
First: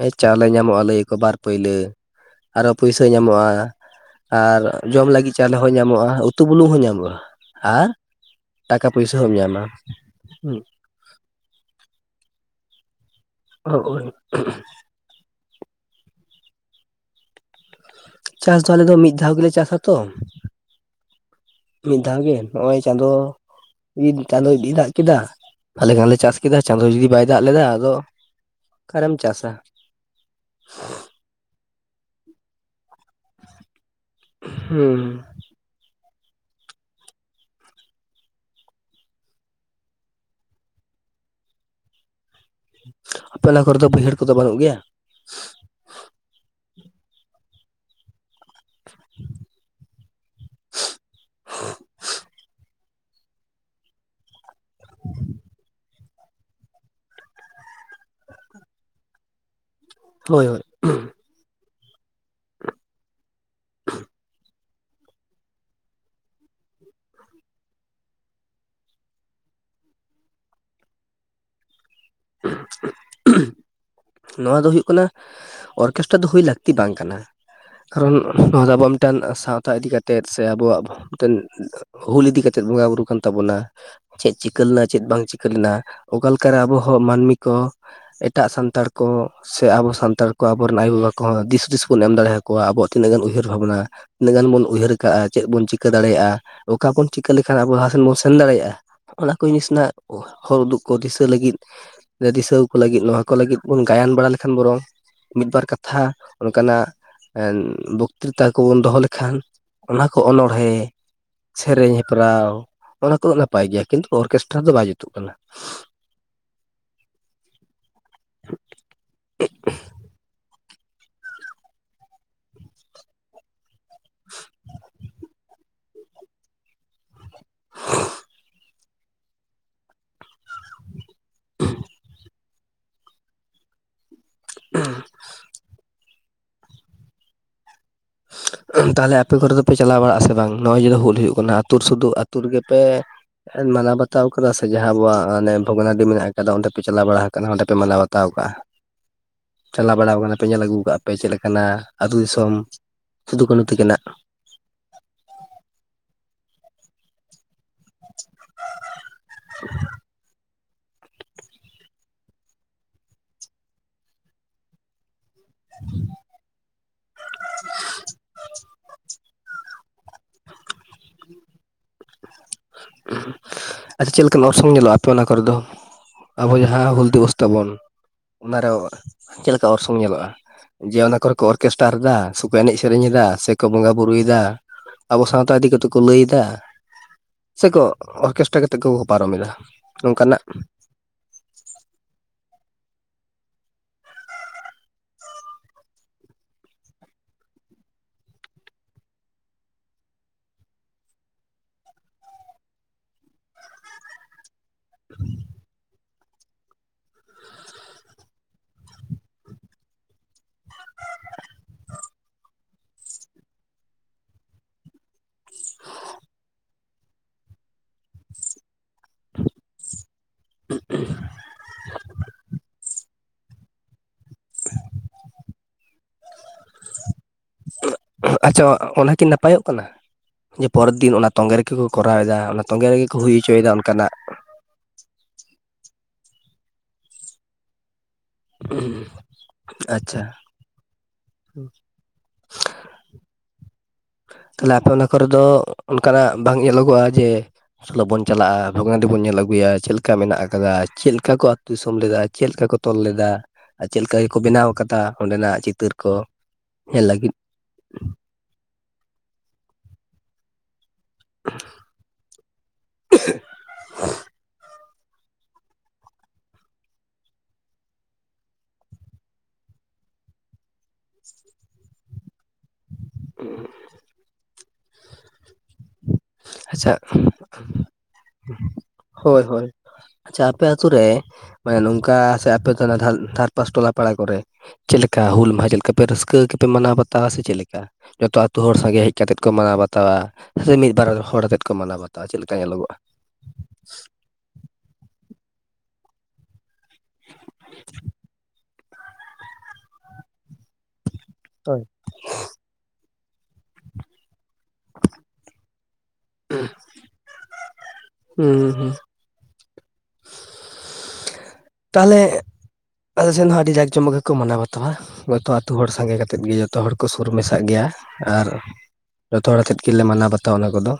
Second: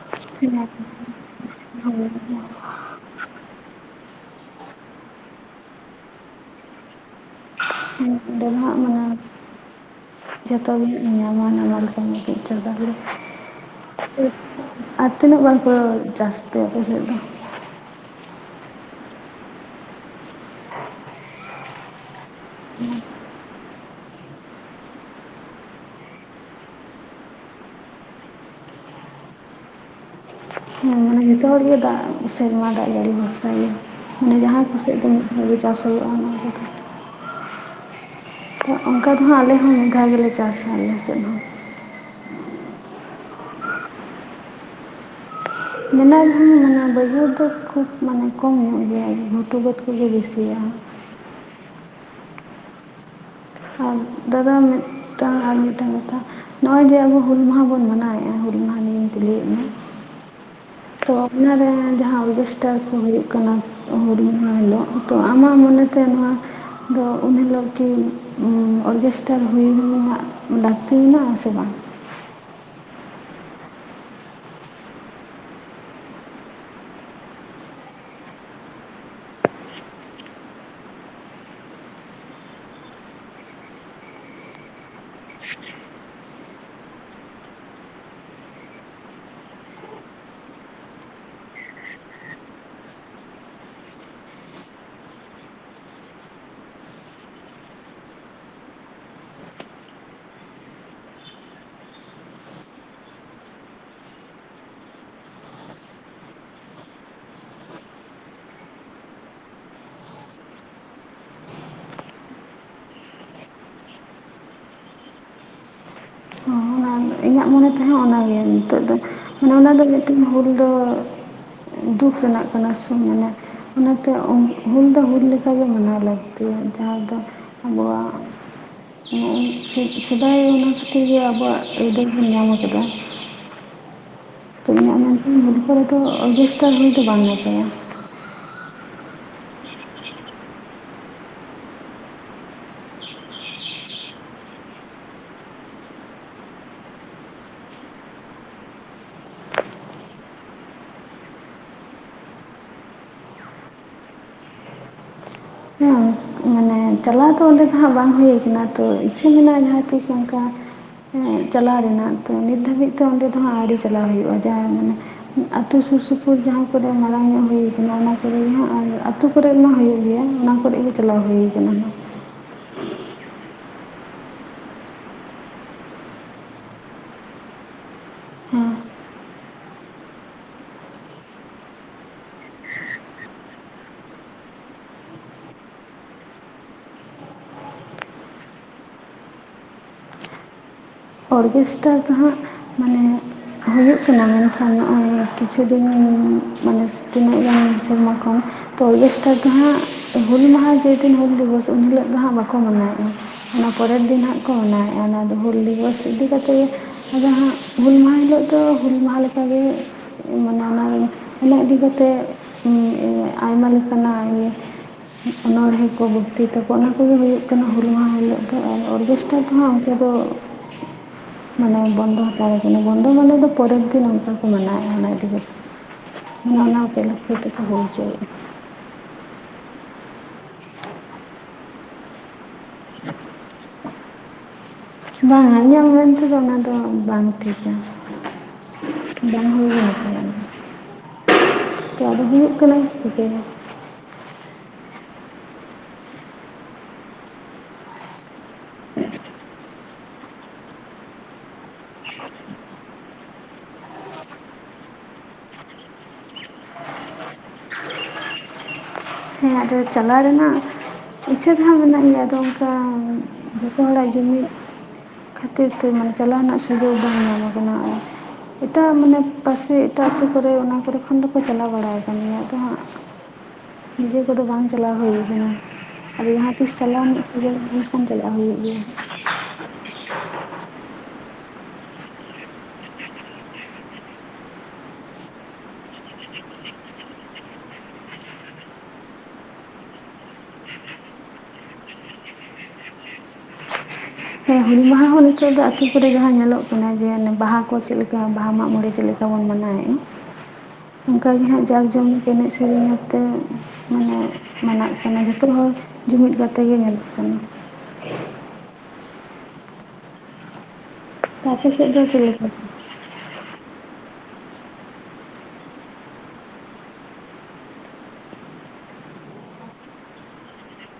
ᱦᱮᱸ ᱪᱟᱣᱞᱮ ᱧᱟᱢᱚᱜᱼᱟ ᱞᱟᱹᱭᱟᱚ ᱵᱟᱨ ᱯᱟᱹᱭᱞᱟᱹ ᱦᱮᱸ ᱚᱸᱰᱮ ᱟᱨᱚ ᱯᱩᱭᱥᱟᱹ ᱧᱟᱢᱚᱜᱼᱟᱺ ᱟᱨ ᱡᱚᱢ ᱞᱟᱹᱜᱤᱫ ᱪᱟᱣᱞᱮ ᱦᱚᱸ ᱧᱟᱢᱚᱜᱼᱟ ᱩᱛᱩ ᱵᱩᱞᱩᱜᱝ ᱦᱚᱸ ᱧᱟᱢᱚᱜᱼᱟ᱾ ᱦᱮᱸ, ᱫᱚ ᱦᱟᱸᱜ ᱴᱟᱠᱟ ᱯᱩᱭᱥᱟᱹ ᱦᱚᱸᱢ ᱧᱟᱢᱟ᱾ ᱟᱨ ᱱᱟᱢᱟ ᱱᱟᱢᱟᱞ ᱠᱟᱹᱢᱤ ᱠᱟᱺᱡ ᱪᱟᱵᱟ ᱦᱩᱲᱩ [unintelligible] ᱚ ᱳᱭ ᱟᱨ ᱛᱤᱱᱟᱹᱜ ᱵᱟᱨ ᱠᱚ ᱪᱟᱥ ᱛᱮ ᱟᱯᱮ ᱥᱮᱫ ᱫᱚ ᱪᱟᱥ ᱫᱚ ᱟᱞᱮ ᱫᱚ ᱢᱤᱫ ᱫᱷᱟᱣ ᱜᱮᱞᱮ ᱪᱟᱥ ᱟᱛᱚ ᱾ ᱢᱤᱫ ᱫᱷᱟᱣ ᱜᱮ ᱱᱚᱜ-ᱚᱭ ᱪᱟᱸᱫᱚ᱾ ᱤᱱ ᱪᱟᱸᱫᱚ ᱡᱩᱫᱤᱭ ᱫᱟᱜ ᱠᱮᱫᱟ ᱟᱞᱮ ᱦᱚᱸᱞᱮ ᱪᱟᱥ ᱠᱮᱫᱟ ᱪᱟᱸᱫᱚ ᱡᱩᱫᱤ ᱵᱟᱭ ᱫᱟᱜ ᱞᱮᱫᱟ ᱟᱫᱚ ᱚᱠᱟᱨᱮᱢ ᱪᱟᱥᱼᱟ᱾ ᱦᱮᱸ ᱢᱟᱱᱮ ᱡᱚᱛᱚ ᱦᱚᱲᱜᱮ ᱫᱟᱜ ᱥᱮ ᱱᱚᱣᱟ ᱫᱟᱜ ᱡᱟᱲᱤ ᱵᱷᱚᱨᱥᱟ ᱜᱮ ᱢᱟᱱᱮ ᱡᱟᱦᱟᱸ ᱠᱚᱥᱮᱫ ᱫᱚ ᱦᱩᱸ ᱵᱷᱟᱜᱮ ᱪᱟᱥ ᱦᱩᱭᱩᱜᱼᱟ ᱚᱱᱟ ᱠᱚ ᱚᱱᱠᱟ ᱫᱚᱦᱟᱸᱜ ᱟᱞᱮ ᱦᱚᱸ ᱢᱤᱫ ᱫᱷᱟᱣ ᱜᱮᱞᱮ ᱪᱟᱥᱟ ᱟᱞᱮ ᱥᱮᱫ ᱦᱚᱸ ᱟᱯᱮ ᱚᱱᱟ ᱠᱚᱨᱮ ᱫᱚ ᱵᱟᱹᱭᱦᱟᱹᱲ ᱠᱚᱫᱚ ᱵᱟᱹᱱᱩᱜ ᱜᱮᱭᱟ ᱢᱮᱱᱟᱜ ᱨᱮᱦᱚᱸ ᱢᱟᱱᱮ ᱵᱟᱹᱭᱦᱟᱹᱲ ᱫᱚ ᱠᱷᱩᱵ ᱢᱟᱱᱮ ᱠᱚᱢ ᱧᱚᱜ ᱡᱮ ᱜᱷᱩᱴᱩ ᱵᱟᱹᱫ ᱠᱚᱜᱮ ᱵᱤᱥᱤᱭ-ᱟ [inaudible] ᱟᱨ ᱫᱟᱫᱟ ᱢᱤᱫᱴᱟᱝ ᱟᱨ ᱢᱤᱫᱴᱟᱝ ᱠᱟᱛᱷᱟ ᱱᱚᱜᱼᱚᱭ ᱡᱮ ᱟᱵᱚ ᱦᱩᱞ ᱢᱟᱦᱟ ᱵᱚᱱ ᱢᱟᱱᱟᱣᱮᱫᱼᱟ ᱦᱩᱞ ᱢᱟᱦᱟ ᱱᱤᱭᱟᱹ ᱛᱮ ᱞᱟᱹᱭᱮᱫ ᱢᱮ ᱦᱳᱭ ᱦᱳᱭ ᱛᱚ ᱚᱱᱟᱨᱮ ᱡᱟᱦᱟᱸ ᱚᱨᱠᱮᱥᱴᱟᱨ ᱠᱚ ᱦᱩᱭᱩᱜ ᱠᱟᱱᱟ᱾ ᱦᱩᱞ ᱢᱟᱦᱟ ᱦᱤᱞᱳᱜ ᱛᱚ ᱟᱢᱟᱜ ᱢᱚᱱᱮ ᱛᱮ ᱱᱚᱣᱟ ᱫᱚ ᱩᱱ ᱦᱤᱞᱳᱜ ᱠᱤ ᱚᱨᱜᱮᱥᱴᱟᱨ ᱦᱩᱭ ᱨᱮᱱᱟᱜ ᱞᱟᱹᱠᱛᱤ ᱢᱮᱱᱟᱜ ᱟᱥᱮ ᱵᱟᱝ [inaudible] ᱱᱚᱣᱟ ᱫᱚ ᱦᱳᱭᱜ ᱠᱟᱱᱟ ᱚᱨᱠᱮᱥᱴᱨᱟ ᱫᱚ ᱦᱩᱭ ᱞᱟᱹᱠᱛᱤ ᱵᱟᱝ ᱠᱟᱱᱟ᱾ ᱠᱟᱨᱚᱱ ᱱᱚᱣᱟ ᱫᱚ ᱟᱵᱚᱣᱟᱜ ᱢᱤᱫᱴᱮᱱ ᱥᱟᱶᱛᱟ ᱤᱫᱤᱠᱟᱛᱮᱫ ᱥᱮ ᱟᱵᱚᱣᱟᱜ ᱢᱤᱫᱴᱮᱱ ᱦᱩᱞ ᱤᱫᱤ ᱠᱟᱛᱮᱫ ᱵᱚᱸᱜᱟ ᱵᱩᱨᱩ ᱠᱟᱱ ᱛᱟᱵᱚᱱᱟ, ᱪᱮᱫ ᱪᱤᱠᱟᱹ ᱞᱮᱱᱟ ᱪᱮᱫ ᱵᱟᱝ ᱪᱤᱠᱟᱹ ᱞᱮᱱᱟ ᱚᱠᱟ ᱞᱮᱠᱟᱨᱮ ᱟᱵᱚᱦᱚᱸ ᱢᱟᱹᱱᱢᱤ ᱠᱚ ᱮᱴᱟᱜ ᱥᱟᱱᱛᱟᱲᱼᱼ ᱠᱚ ᱥᱮ ᱟᱵᱚ ᱥᱟᱱᱛᱟᱲ ᱠᱚ ᱟᱵᱚᱨᱮᱱ ᱟᱭᱳᱼ ᱵᱟᱵᱟ ᱠᱚᱦᱚᱸ ᱫᱤᱥ ᱦᱩᱫᱤᱥ ᱵᱚᱱ ᱮᱢ ᱫᱟᱲᱮᱭᱟᱠᱚᱣᱟ ᱟᱵᱚᱣᱟᱜ ᱛᱤᱱᱟᱹᱜ ᱜᱟᱱ ᱩᱭᱦᱟᱹᱨ ᱵᱷᱟᱵᱽᱱᱟ ᱛᱤᱱᱟᱹᱜ ᱜᱟᱱ ᱵᱚᱱ ᱩᱭᱦᱟᱹᱨ ᱠᱟᱜᱼᱟ ᱪᱮᱫ ᱵᱚᱱ ᱪᱤᱠᱟᱹ ᱫᱟᱲᱮᱭᱟᱜᱼᱟ ᱚᱠᱟ ᱵᱚᱱ ᱪᱤᱠᱟᱹ ᱞᱮᱠᱷᱟᱱ ᱟᱵᱚ ᱞᱟᱦᱟᱥᱮᱫ ᱵᱚᱱ ᱥᱮᱱ ᱫᱟᱲᱮᱭᱟᱜᱼᱟ ᱚᱱᱟᱠᱚ ᱡᱤᱱᱤᱥ ᱨᱮᱱᱟᱜ ᱦᱚᱨ ᱩᱫᱩᱜ ᱠᱚ ᱫᱤᱥᱟᱹ ᱞᱟᱹᱜᱤᱫ ᱫᱤᱥᱟᱹᱣ ᱠᱚ ᱞᱟᱹᱜᱤᱫ ᱱᱚᱣᱟ ᱠᱚ ᱞᱟᱹᱜᱤᱫ ᱵᱚᱱ ᱜᱟᱭᱟᱱ ᱵᱟᱲᱟ ᱞᱮᱠᱷᱟᱱ ᱵᱚᱨᱚᱝ ᱢᱤᱫᱵᱟᱨ ᱠᱟᱛᱷᱟ ᱚᱱᱠᱟᱱᱟᱜ ᱵᱚᱠᱛᱨᱤᱛᱟ ᱠᱚᱵᱚᱱ ᱫᱚᱦᱚ ᱞᱮᱠᱷᱟᱱ ᱚᱱᱟ ᱠᱚ ᱚᱱᱚᱬᱦᱮᱸ ᱥᱮᱨᱮᱧ ᱦᱮᱯᱨᱟᱣ ᱚᱱᱟ ᱠᱚᱫᱚ ᱱᱟᱯᱟᱭ ᱜᱮᱭᱟ ᱠᱤᱱᱛᱩ ᱚᱨᱠᱮᱥᱴᱟᱨ ᱫᱚ ᱵᱟᱭ ᱡᱩᱛᱩᱜ ᱠᱟᱱᱟ ᱚᱱᱟ ᱤᱧᱟᱹᱜ ᱢᱚᱱᱮᱛᱮ ᱦᱚᱸ ᱚᱱᱟᱜᱮ ᱱᱤᱛᱚᱜ ᱫᱚ ᱢᱟᱱᱮ ᱚᱱᱟ ᱫᱚ ᱢᱤᱫᱴᱤᱱ ᱦᱳᱞ [inaudible] ᱫᱩᱠ ᱨᱮᱱᱟᱜ ᱠᱟᱱᱟ ᱥᱩ ᱢᱟᱱᱮᱼᱼ ᱚᱱᱟᱛᱮ ᱦᱩᱞ ᱫᱚ ᱦᱩᱞ ᱞᱮᱠᱟᱜᱮ ᱢᱟᱱᱟᱣ ᱞᱟᱹᱠᱛᱤᱭᱟ ᱡᱟᱦᱟᱸ ᱫᱚ ᱟᱵᱚᱣᱟᱜ [inaudible] ᱥᱮᱫᱟᱭ ᱚᱱᱟ ᱛᱮᱜᱮ ᱟᱵᱚᱣᱟᱜ ᱟᱹᱭᱫᱟᱹᱨ ᱵᱚᱱ ᱧᱟᱢ ᱟᱠᱟᱫᱟ [unintelligible] ᱦᱩᱞ ᱠᱚᱨᱮ ᱫᱚ ᱚᱨᱠᱮᱥᱴᱟᱨ ᱦᱩᱭ ᱫᱚ ᱵᱟᱝ ᱱᱟᱯᱟᱭᱟ ᱛᱟᱦᱞᱮ ᱟᱯᱮ ᱠᱚᱨᱮ ᱫᱚᱯᱮ ᱪᱟᱞᱟᱣ ᱵᱟᱲᱟᱜ ᱟᱥᱮ ᱵᱟᱝ ᱾ᱱᱚᱜᱼᱚᱭ ᱡᱮ ᱦᱩᱞ ᱦᱩᱭᱩᱜ ᱠᱟᱱᱟ ᱟᱹᱛᱩ ᱥᱩᱫᱷᱩ ᱟᱹᱛᱩ ᱨᱮᱜᱮ ᱯᱮ ᱢᱟᱱᱟᱣ ᱵᱟᱛᱟᱣ ᱟᱠᱟᱫᱟ ᱥᱮ ᱡᱟᱦᱟᱸ ᱟᱵᱚᱣᱟᱜ ᱚᱱᱮ ᱵᱷᱚᱜᱽᱱᱟᱰᱤ ᱢᱮᱱᱟᱜ ᱟᱠᱟᱫᱟ ᱚᱸᱰᱮ ᱯᱮ ᱪᱟᱞᱟᱣ ᱵᱟᱲᱟ ᱟᱠᱟᱱᱟ ᱚᱸᱰᱮ ᱯᱮ ᱢᱟᱱᱟᱣ ᱵᱟᱛᱟᱣ ᱟᱠᱟᱫᱟ᱾ ᱪᱟᱞᱟᱣ ᱵᱟᱲᱟ ᱠᱟᱱᱟ ᱯᱮ ᱧᱮᱞ ᱟᱜᱩ ᱠᱟᱜᱼᱟ ᱯᱮ ᱪᱮᱫ ᱞᱮᱠᱟᱱᱟ ᱟᱹᱛᱩ ᱫᱤᱥᱚᱢ᱾ ᱥᱩᱫᱩ ᱠᱟᱹᱱᱩ ᱛᱤᱠᱤᱱᱟᱜ ᱦᱮᱸ ᱢᱮ ᱪᱟᱞᱟᱣ ᱫᱚ ᱚᱸᱰᱮ ᱫᱚ ᱦᱟᱸᱜ ᱵᱟᱝ ᱦᱩᱭ ᱠᱟᱱᱟ ᱛᱚ ᱤᱪᱪᱷᱟᱹ ᱢᱮᱱᱟᱜᱼᱟ ᱡᱟᱦᱟᱸ ᱛᱤᱥ ᱚᱱᱠᱟ ᱮᱸ ᱪᱟᱞᱟᱣ ᱨᱮᱱᱟᱜ ᱛᱚ ᱱᱤᱛ ᱫᱷᱟᱹᱵᱤᱡ ᱛᱮ ᱚᱸᱰᱮ ᱫᱚ ᱦᱟᱸᱜ ᱟᱹᱰᱤ ᱪᱟᱞᱟᱣ ᱦᱩᱭᱩᱜᱼᱟ ᱡᱟᱦᱟᱸ ᱢᱟᱱᱮ ᱟᱛᱳ ᱥᱩᱨ ᱥᱩᱯᱩᱨ ᱡᱟᱦᱟᱸ ᱠᱚᱨᱮ ᱢᱟᱲᱟᱝ ᱧᱚᱜ ᱦᱩᱭ ᱟᱠᱟᱱᱟ ᱚᱱᱟ ᱠᱚᱨᱮ ᱦᱟᱸᱜ ᱟᱨ ᱟᱛᱳ ᱠᱚᱨᱮ ᱢᱟ ᱦᱩᱭᱩᱜ ᱜᱮᱭᱟ ᱚᱱᱟ ᱠᱚᱨᱮ ᱜᱮ ᱪᱟᱞᱟᱣ ᱦᱩᱭ ᱟᱠᱟᱱᱟ ᱦᱟᱸᱜ, ᱟᱪᱪᱷᱟ [unintelligible] ᱪᱮᱫ ᱠᱟᱱ ᱚᱨᱥᱚᱝ ᱧᱮᱞᱚᱜᱼᱟ, ᱟᱯᱮ ᱚᱱᱟ ᱠᱚᱨᱮ ᱫᱚ? ᱟᱵᱚ ᱡᱟᱦᱟᱸ ᱦᱩᱞ ᱫᱤᱵᱚᱥ ᱛᱟᱵᱚᱱ ᱚᱱᱟᱨᱮ ᱦᱮᱸ ᱪᱮᱫ ᱞᱮᱠᱟ ᱚᱨᱥᱚᱝ ᱧᱮᱞᱚᱜᱼᱟ ᱡᱮ ᱚᱱᱟ ᱠᱚᱨᱮ ᱠᱚ ᱚᱨᱠᱮᱥᱴᱟᱨ ᱮᱫᱟ ᱥᱮᱠᱚ ᱮᱱᱮᱡ ᱥᱮᱨᱮᱧ ᱮᱫᱟ ᱥᱮᱠᱚ ᱵᱚᱸᱜᱟ ᱵᱩᱨᱩᱭᱮᱫᱟ᱾ ᱟᱵᱚ ᱥᱟᱶᱛᱟ ᱤᱫᱤ ᱠᱟᱛᱮᱫ ᱠᱚ ᱞᱟᱹᱭ ᱮᱫᱟ ᱥᱮᱠᱚ ᱚᱨᱠᱮᱥᱴᱟᱨ ᱠᱟᱛᱮᱫ ᱠᱚ ᱯᱟᱨᱚᱢ ᱮᱫᱟ ᱱᱚᱝᱠᱟᱱᱟᱜ ᱚᱨᱜᱮᱥᱴᱟᱨ ᱫᱚ ᱦᱟᱸᱜ ᱢᱟᱱᱮ ᱦᱩᱭᱩᱜ ᱠᱟᱱᱟ᱾ ᱢᱮᱱᱠᱷᱟᱱ ᱱᱚᱜᱼᱚᱭ ᱠᱤᱪᱷᱩ ᱫᱤᱱ ᱢᱟᱱᱮ ᱛᱤᱱᱟᱹᱜ ᱜᱟᱱ ᱥᱮᱨᱢᱟ ᱠᱷᱚᱱ ᱛᱚ ᱚᱨᱜᱮᱥᱴᱟᱨ ᱫᱚ ᱦᱟᱸᱜ ᱦᱩᱞ ᱢᱟᱦᱟ ᱡᱮ ᱫᱤᱱ, ᱦᱩᱞ ᱫᱤᱵᱚᱥ ᱩᱱ ᱦᱤᱞᱳᱜ ᱫᱚ ᱦᱟᱸᱜ ᱵᱟᱠᱚ ᱢᱟᱱᱟᱣᱮᱫᱼᱟ ᱚᱱᱟ ᱯᱚᱨᱮᱨ ᱫᱤᱱ ᱠᱚ ᱢᱱᱟᱣᱮᱫᱼᱟ ᱚᱱᱟ ᱫᱚ ᱦᱩᱞ ᱫᱤᱵᱚᱥ ᱤᱫᱤ ᱠᱟᱛᱮᱫ ᱡᱟᱸᱦᱟ ᱦᱩᱞ ᱢᱟᱦᱟ ᱦᱤᱞᱳᱜ ᱫᱚ ᱦᱩᱞ ᱢᱟᱦᱟ ᱞᱮᱠᱟᱜᱮ ᱢᱟᱱᱮ ᱚᱱᱟ, ᱚᱱᱟ ᱤᱫᱤ ᱠᱟᱛᱮᱫ ᱟᱭᱢᱟ ᱞᱮᱠᱟᱱᱟᱜ ᱤᱭᱟᱹ ᱚᱱᱚᱬᱦᱮ ᱠᱚ ᱵᱷᱚᱠᱛᱤ ᱛᱟᱠᱚ ᱚᱱᱟ ᱠᱚᱜᱮ ᱦᱩᱭᱩᱜ ᱠᱟᱱᱟ ᱦᱩᱞ ᱢᱟᱦᱟ ᱦᱤᱞᱳᱜ ᱟᱨ ᱚᱨᱜᱮᱥᱴᱟᱨ ᱠᱚᱦᱚᱸ ᱚᱱᱛᱮ ᱫᱚ [inaudible] ᱢᱟᱱᱮ ᱵᱚᱱᱫᱚ ᱦᱟᱛᱟᱲ ᱠᱟᱱᱟ ᱵᱚᱱᱫᱚ ᱢᱟᱱᱮ ᱫᱚ ᱯᱚᱨᱮᱨ ᱜᱮ ᱱᱚᱝᱠᱟ ᱠᱚ ᱢᱟᱱᱟᱣᱮᱫᱼᱟ, ᱚᱱᱟ ᱤᱫᱤ ᱠᱟᱛᱮᱜ [unintelligible] ᱦᱩᱭ ᱪᱚᱭᱮᱫ ᱟ ᱟᱪᱪᱷᱟ ᱚᱱᱟ ᱠᱤ ᱱᱟᱯᱟᱭᱚᱜ ᱠᱟᱱᱟ? ᱯᱚᱨᱮᱨ ᱫᱤᱱ ᱚᱱᱟ ᱛᱚᱸᱜᱮ ᱨᱮᱜᱮ ᱠᱚ ᱠᱚᱨᱟᱣᱮᱫᱟ ᱚᱱᱟ ᱛᱚᱸᱜᱮ ᱨᱮᱜᱮ ᱠᱚ ᱦᱩᱭ ᱦᱚᱪᱚᱭ ᱫᱟ ᱚᱱᱠᱟᱱᱟᱜ ᱵᱟᱝ ᱤᱧᱟᱜ ᱢᱮᱱ ᱛᱮᱫᱚ ᱚᱱᱟ ᱫᱚ ᱵᱟᱝ ᱴᱷᱤᱠᱟ᱾ ᱵᱟᱝ ᱦᱩᱭ ᱟᱪᱪᱷᱟ ᱮ ᱟᱹᱞᱮ ᱦᱩᱭᱩᱜ ᱠᱟᱱᱟᱭ ᱴᱤᱠᱟᱹᱭᱟ᱾ ᱛᱟᱦᱞᱮ ᱟᱯᱮ ᱚᱱᱟ ᱠᱚᱨᱮ ᱫᱚ ᱚᱱᱠᱟᱱᱟᱜ ᱵᱟᱝ ᱧᱮᱞᱚᱜᱚᱜᱼᱟ ᱡᱮ ᱪᱚᱞᱳ ᱵᱚᱱ ᱪᱟᱞᱟᱜᱼᱟ ᱵᱷᱚᱜᱽᱱᱟᱰᱤ ᱵᱚᱱ ᱧᱮᱞ ᱟᱹᱜᱩᱭᱟ ᱪᱮᱫ ᱞᱮᱠᱟ ᱢᱮᱱᱟᱜ ᱟᱠᱟᱫᱟ ᱪᱮᱫᱠᱟ ᱠᱚ ᱟᱹᱛᱩ ᱫᱤᱥᱚᱢ ᱞᱮᱫᱟ ᱪᱮᱫᱠᱟ ᱠᱚ ᱛᱚᱞ ᱞᱮᱫᱟ ᱟᱨ ᱪᱮᱫ ᱞᱮᱠᱟᱠᱚ ᱵᱮᱱᱟᱣ ᱟᱠᱟᱫᱟᱚᱸᱰᱮᱱᱟᱜ ᱪᱤᱛᱟᱹᱨ ᱠᱚ ᱧᱮᱞ ᱞᱟᱹᱜᱤᱫ ᱦᱮᱸ ᱟᱫᱚ ᱪᱟᱞᱟᱣ ᱨᱮᱱᱟᱜ ᱤᱪᱪᱷᱟᱹ ᱫᱚ ᱦᱟᱸᱜ ᱢᱮᱱᱟᱜ ᱜᱮᱭᱟ ᱟᱫᱚ ᱚᱱᱠᱟ ᱡᱚᱛᱚ ᱦᱚᱲᱟᱜ ᱡᱩᱢᱤᱫ ᱠᱷᱟᱹᱛᱤᱨ ᱛᱮ ᱢᱟᱱᱮ ᱪᱟᱞᱟᱣ ᱨᱮᱱᱟᱜ ᱥᱩᱡᱳᱜᱽ ᱵᱟᱝ ᱧᱟᱢ ᱠᱟᱱᱟ᱾ ᱮᱴᱟᱜ ᱢᱟᱱᱮ ᱯᱟᱥᱮ ᱮᱴᱟᱜ ᱟᱹᱛᱩ ᱠᱚᱨᱮ ᱚᱱᱟ ᱠᱚᱨᱮ ᱠᱷᱚᱱ ᱫᱚᱠᱚ ᱪᱟᱞᱟᱣ ᱵᱟᱲᱟᱭ ᱠᱟᱱ ᱜᱮᱭᱟ ᱟᱫᱚ ᱦᱟᱸᱜ [inaudible] ᱱᱤᱡᱮ ᱠᱚᱫᱚ ᱵᱟᱝ ᱪᱟᱞᱟᱣ ᱦᱩᱭ ᱠᱟᱱᱟ᱾ ᱟᱨ ᱡᱟᱦᱟᱸ ᱛᱤᱥ ᱟᱪᱪᱷᱟ ᱪᱟᱞᱣᱟᱱ ᱪᱟᱞᱟᱜ ᱦᱩᱭᱩᱜ ᱜᱮᱭᱟ᱾ ᱦᱳᱭ ᱦᱳᱭ᱾ ᱟᱪᱪᱷᱟ ᱟᱯᱮ ᱟᱛᱳ ᱨᱮ ᱢᱟᱱᱮ ᱱᱚᱝᱠᱟ ᱥᱮ ᱟᱯᱮ ᱫᱚ ᱫᱷᱟᱨᱯᱟᱥ ᱴᱚᱞᱟ ᱯᱟᱲᱟ ᱠᱚᱨᱮ ᱪᱮᱫ ᱞᱮᱠᱟ ᱦᱩᱞ ᱢᱟᱦᱟ ᱪᱮᱫ ᱞᱮᱠᱟ ᱯᱮ ᱨᱟᱹᱥᱠᱟᱹ ᱜᱮᱯᱮ ᱢᱟᱱᱟᱣ ᱵᱟᱛᱟᱣᱟ ᱥᱮ ᱪᱮᱫ ᱞᱮᱠᱟ? ᱡᱚᱛᱚ ᱟᱛᱳ ᱦᱚᱲ ᱥᱟᱸᱜᱮ ᱦᱮᱡ ᱠᱟᱛᱮ ᱠᱚ ᱢᱟᱱᱟᱣ ᱵᱟᱛᱟᱣᱟ ᱥᱮ ᱢᱤᱫ ᱵᱟᱨ ᱦᱚᱲ ᱟᱛᱮᱫ ᱠᱚ ᱢᱟᱱᱟᱣ ᱵᱟᱛᱟᱣᱟ ᱪᱮᱫ ᱞᱮᱠᱟ ᱧᱮᱞᱚᱜᱼᱟ? ᱦᱮᱸ ᱦᱩᱞᱤ ᱢᱟᱦᱟ ᱦᱚᱸ ᱱᱤᱛᱚᱜ ᱫᱚ ᱟᱛᱳ ᱠᱚᱨᱮ ᱡᱟᱦᱟᱸ ᱧᱮᱞᱚᱜ ᱠᱟᱱᱟ ᱡᱮ ᱚᱱᱮ ᱵᱟᱦᱟ ᱠᱚ ᱪᱮᱫᱮ ᱞᱮᱠᱟ ᱵᱟᱦᱟ ᱢᱟᱜ ᱢᱚᱬᱮ ᱪᱮᱫ ᱞᱮᱠᱟ ᱠᱚ ᱵᱚᱱ ᱢᱟᱱᱟᱣᱮᱫᱼᱟ ᱚᱱᱠᱟ ᱜᱮ ᱦᱟᱸᱜ ᱦᱳᱭ ᱡᱠ ᱡᱚᱢ ᱮᱱᱮᱡ ᱥᱮᱨᱮᱧᱛᱮ ᱢᱟᱱᱮ ᱢᱟᱱᱟᱜ ᱠᱟᱱᱟ ᱡᱷᱚᱛᱚ ᱦᱚᱲ ᱡᱩᱢᱤᱫ ᱠᱟᱛᱮ ᱜᱮ ᱧᱮᱞᱚᱜ ᱠᱟᱱᱟ ᱦᱩᱸ-ᱦᱩᱸ᱾ ᱟᱯᱮ ᱥᱮᱫ ᱫᱚ ᱪᱮᱫ ᱛᱟᱦᱚᱞᱮ ᱞᱮᱠᱟ? ᱟᱞᱮ ᱥᱮᱱ ᱦᱚᱸ ᱟᱹᱰᱤ ᱡᱟᱠ ᱡᱚᱢᱚᱠ ᱜᱮᱠᱚ ᱢᱟᱱᱟᱣ ᱵᱟᱛᱣᱟ᱾ ᱡᱷᱚᱛᱚ ᱟᱹᱛᱩ ᱦᱚᱲ ᱥᱟᱸᱜᱮ ᱠᱟᱛᱮᱫ ᱜᱮ ᱡᱷᱚᱛᱚ ᱦᱚᱲ ᱠᱚ ᱥᱩᱨ ᱢᱮᱥᱟᱜ ᱜᱮᱭᱟ, ᱟᱨ ᱡᱷᱚᱛᱚᱦ ᱦᱚᱲᱛᱮᱫ ᱜᱮᱞᱮ ᱢᱟᱱᱟᱣ ᱵᱟᱛᱟᱣᱟ ᱚᱱᱟ ᱠᱚᱫᱚ᱾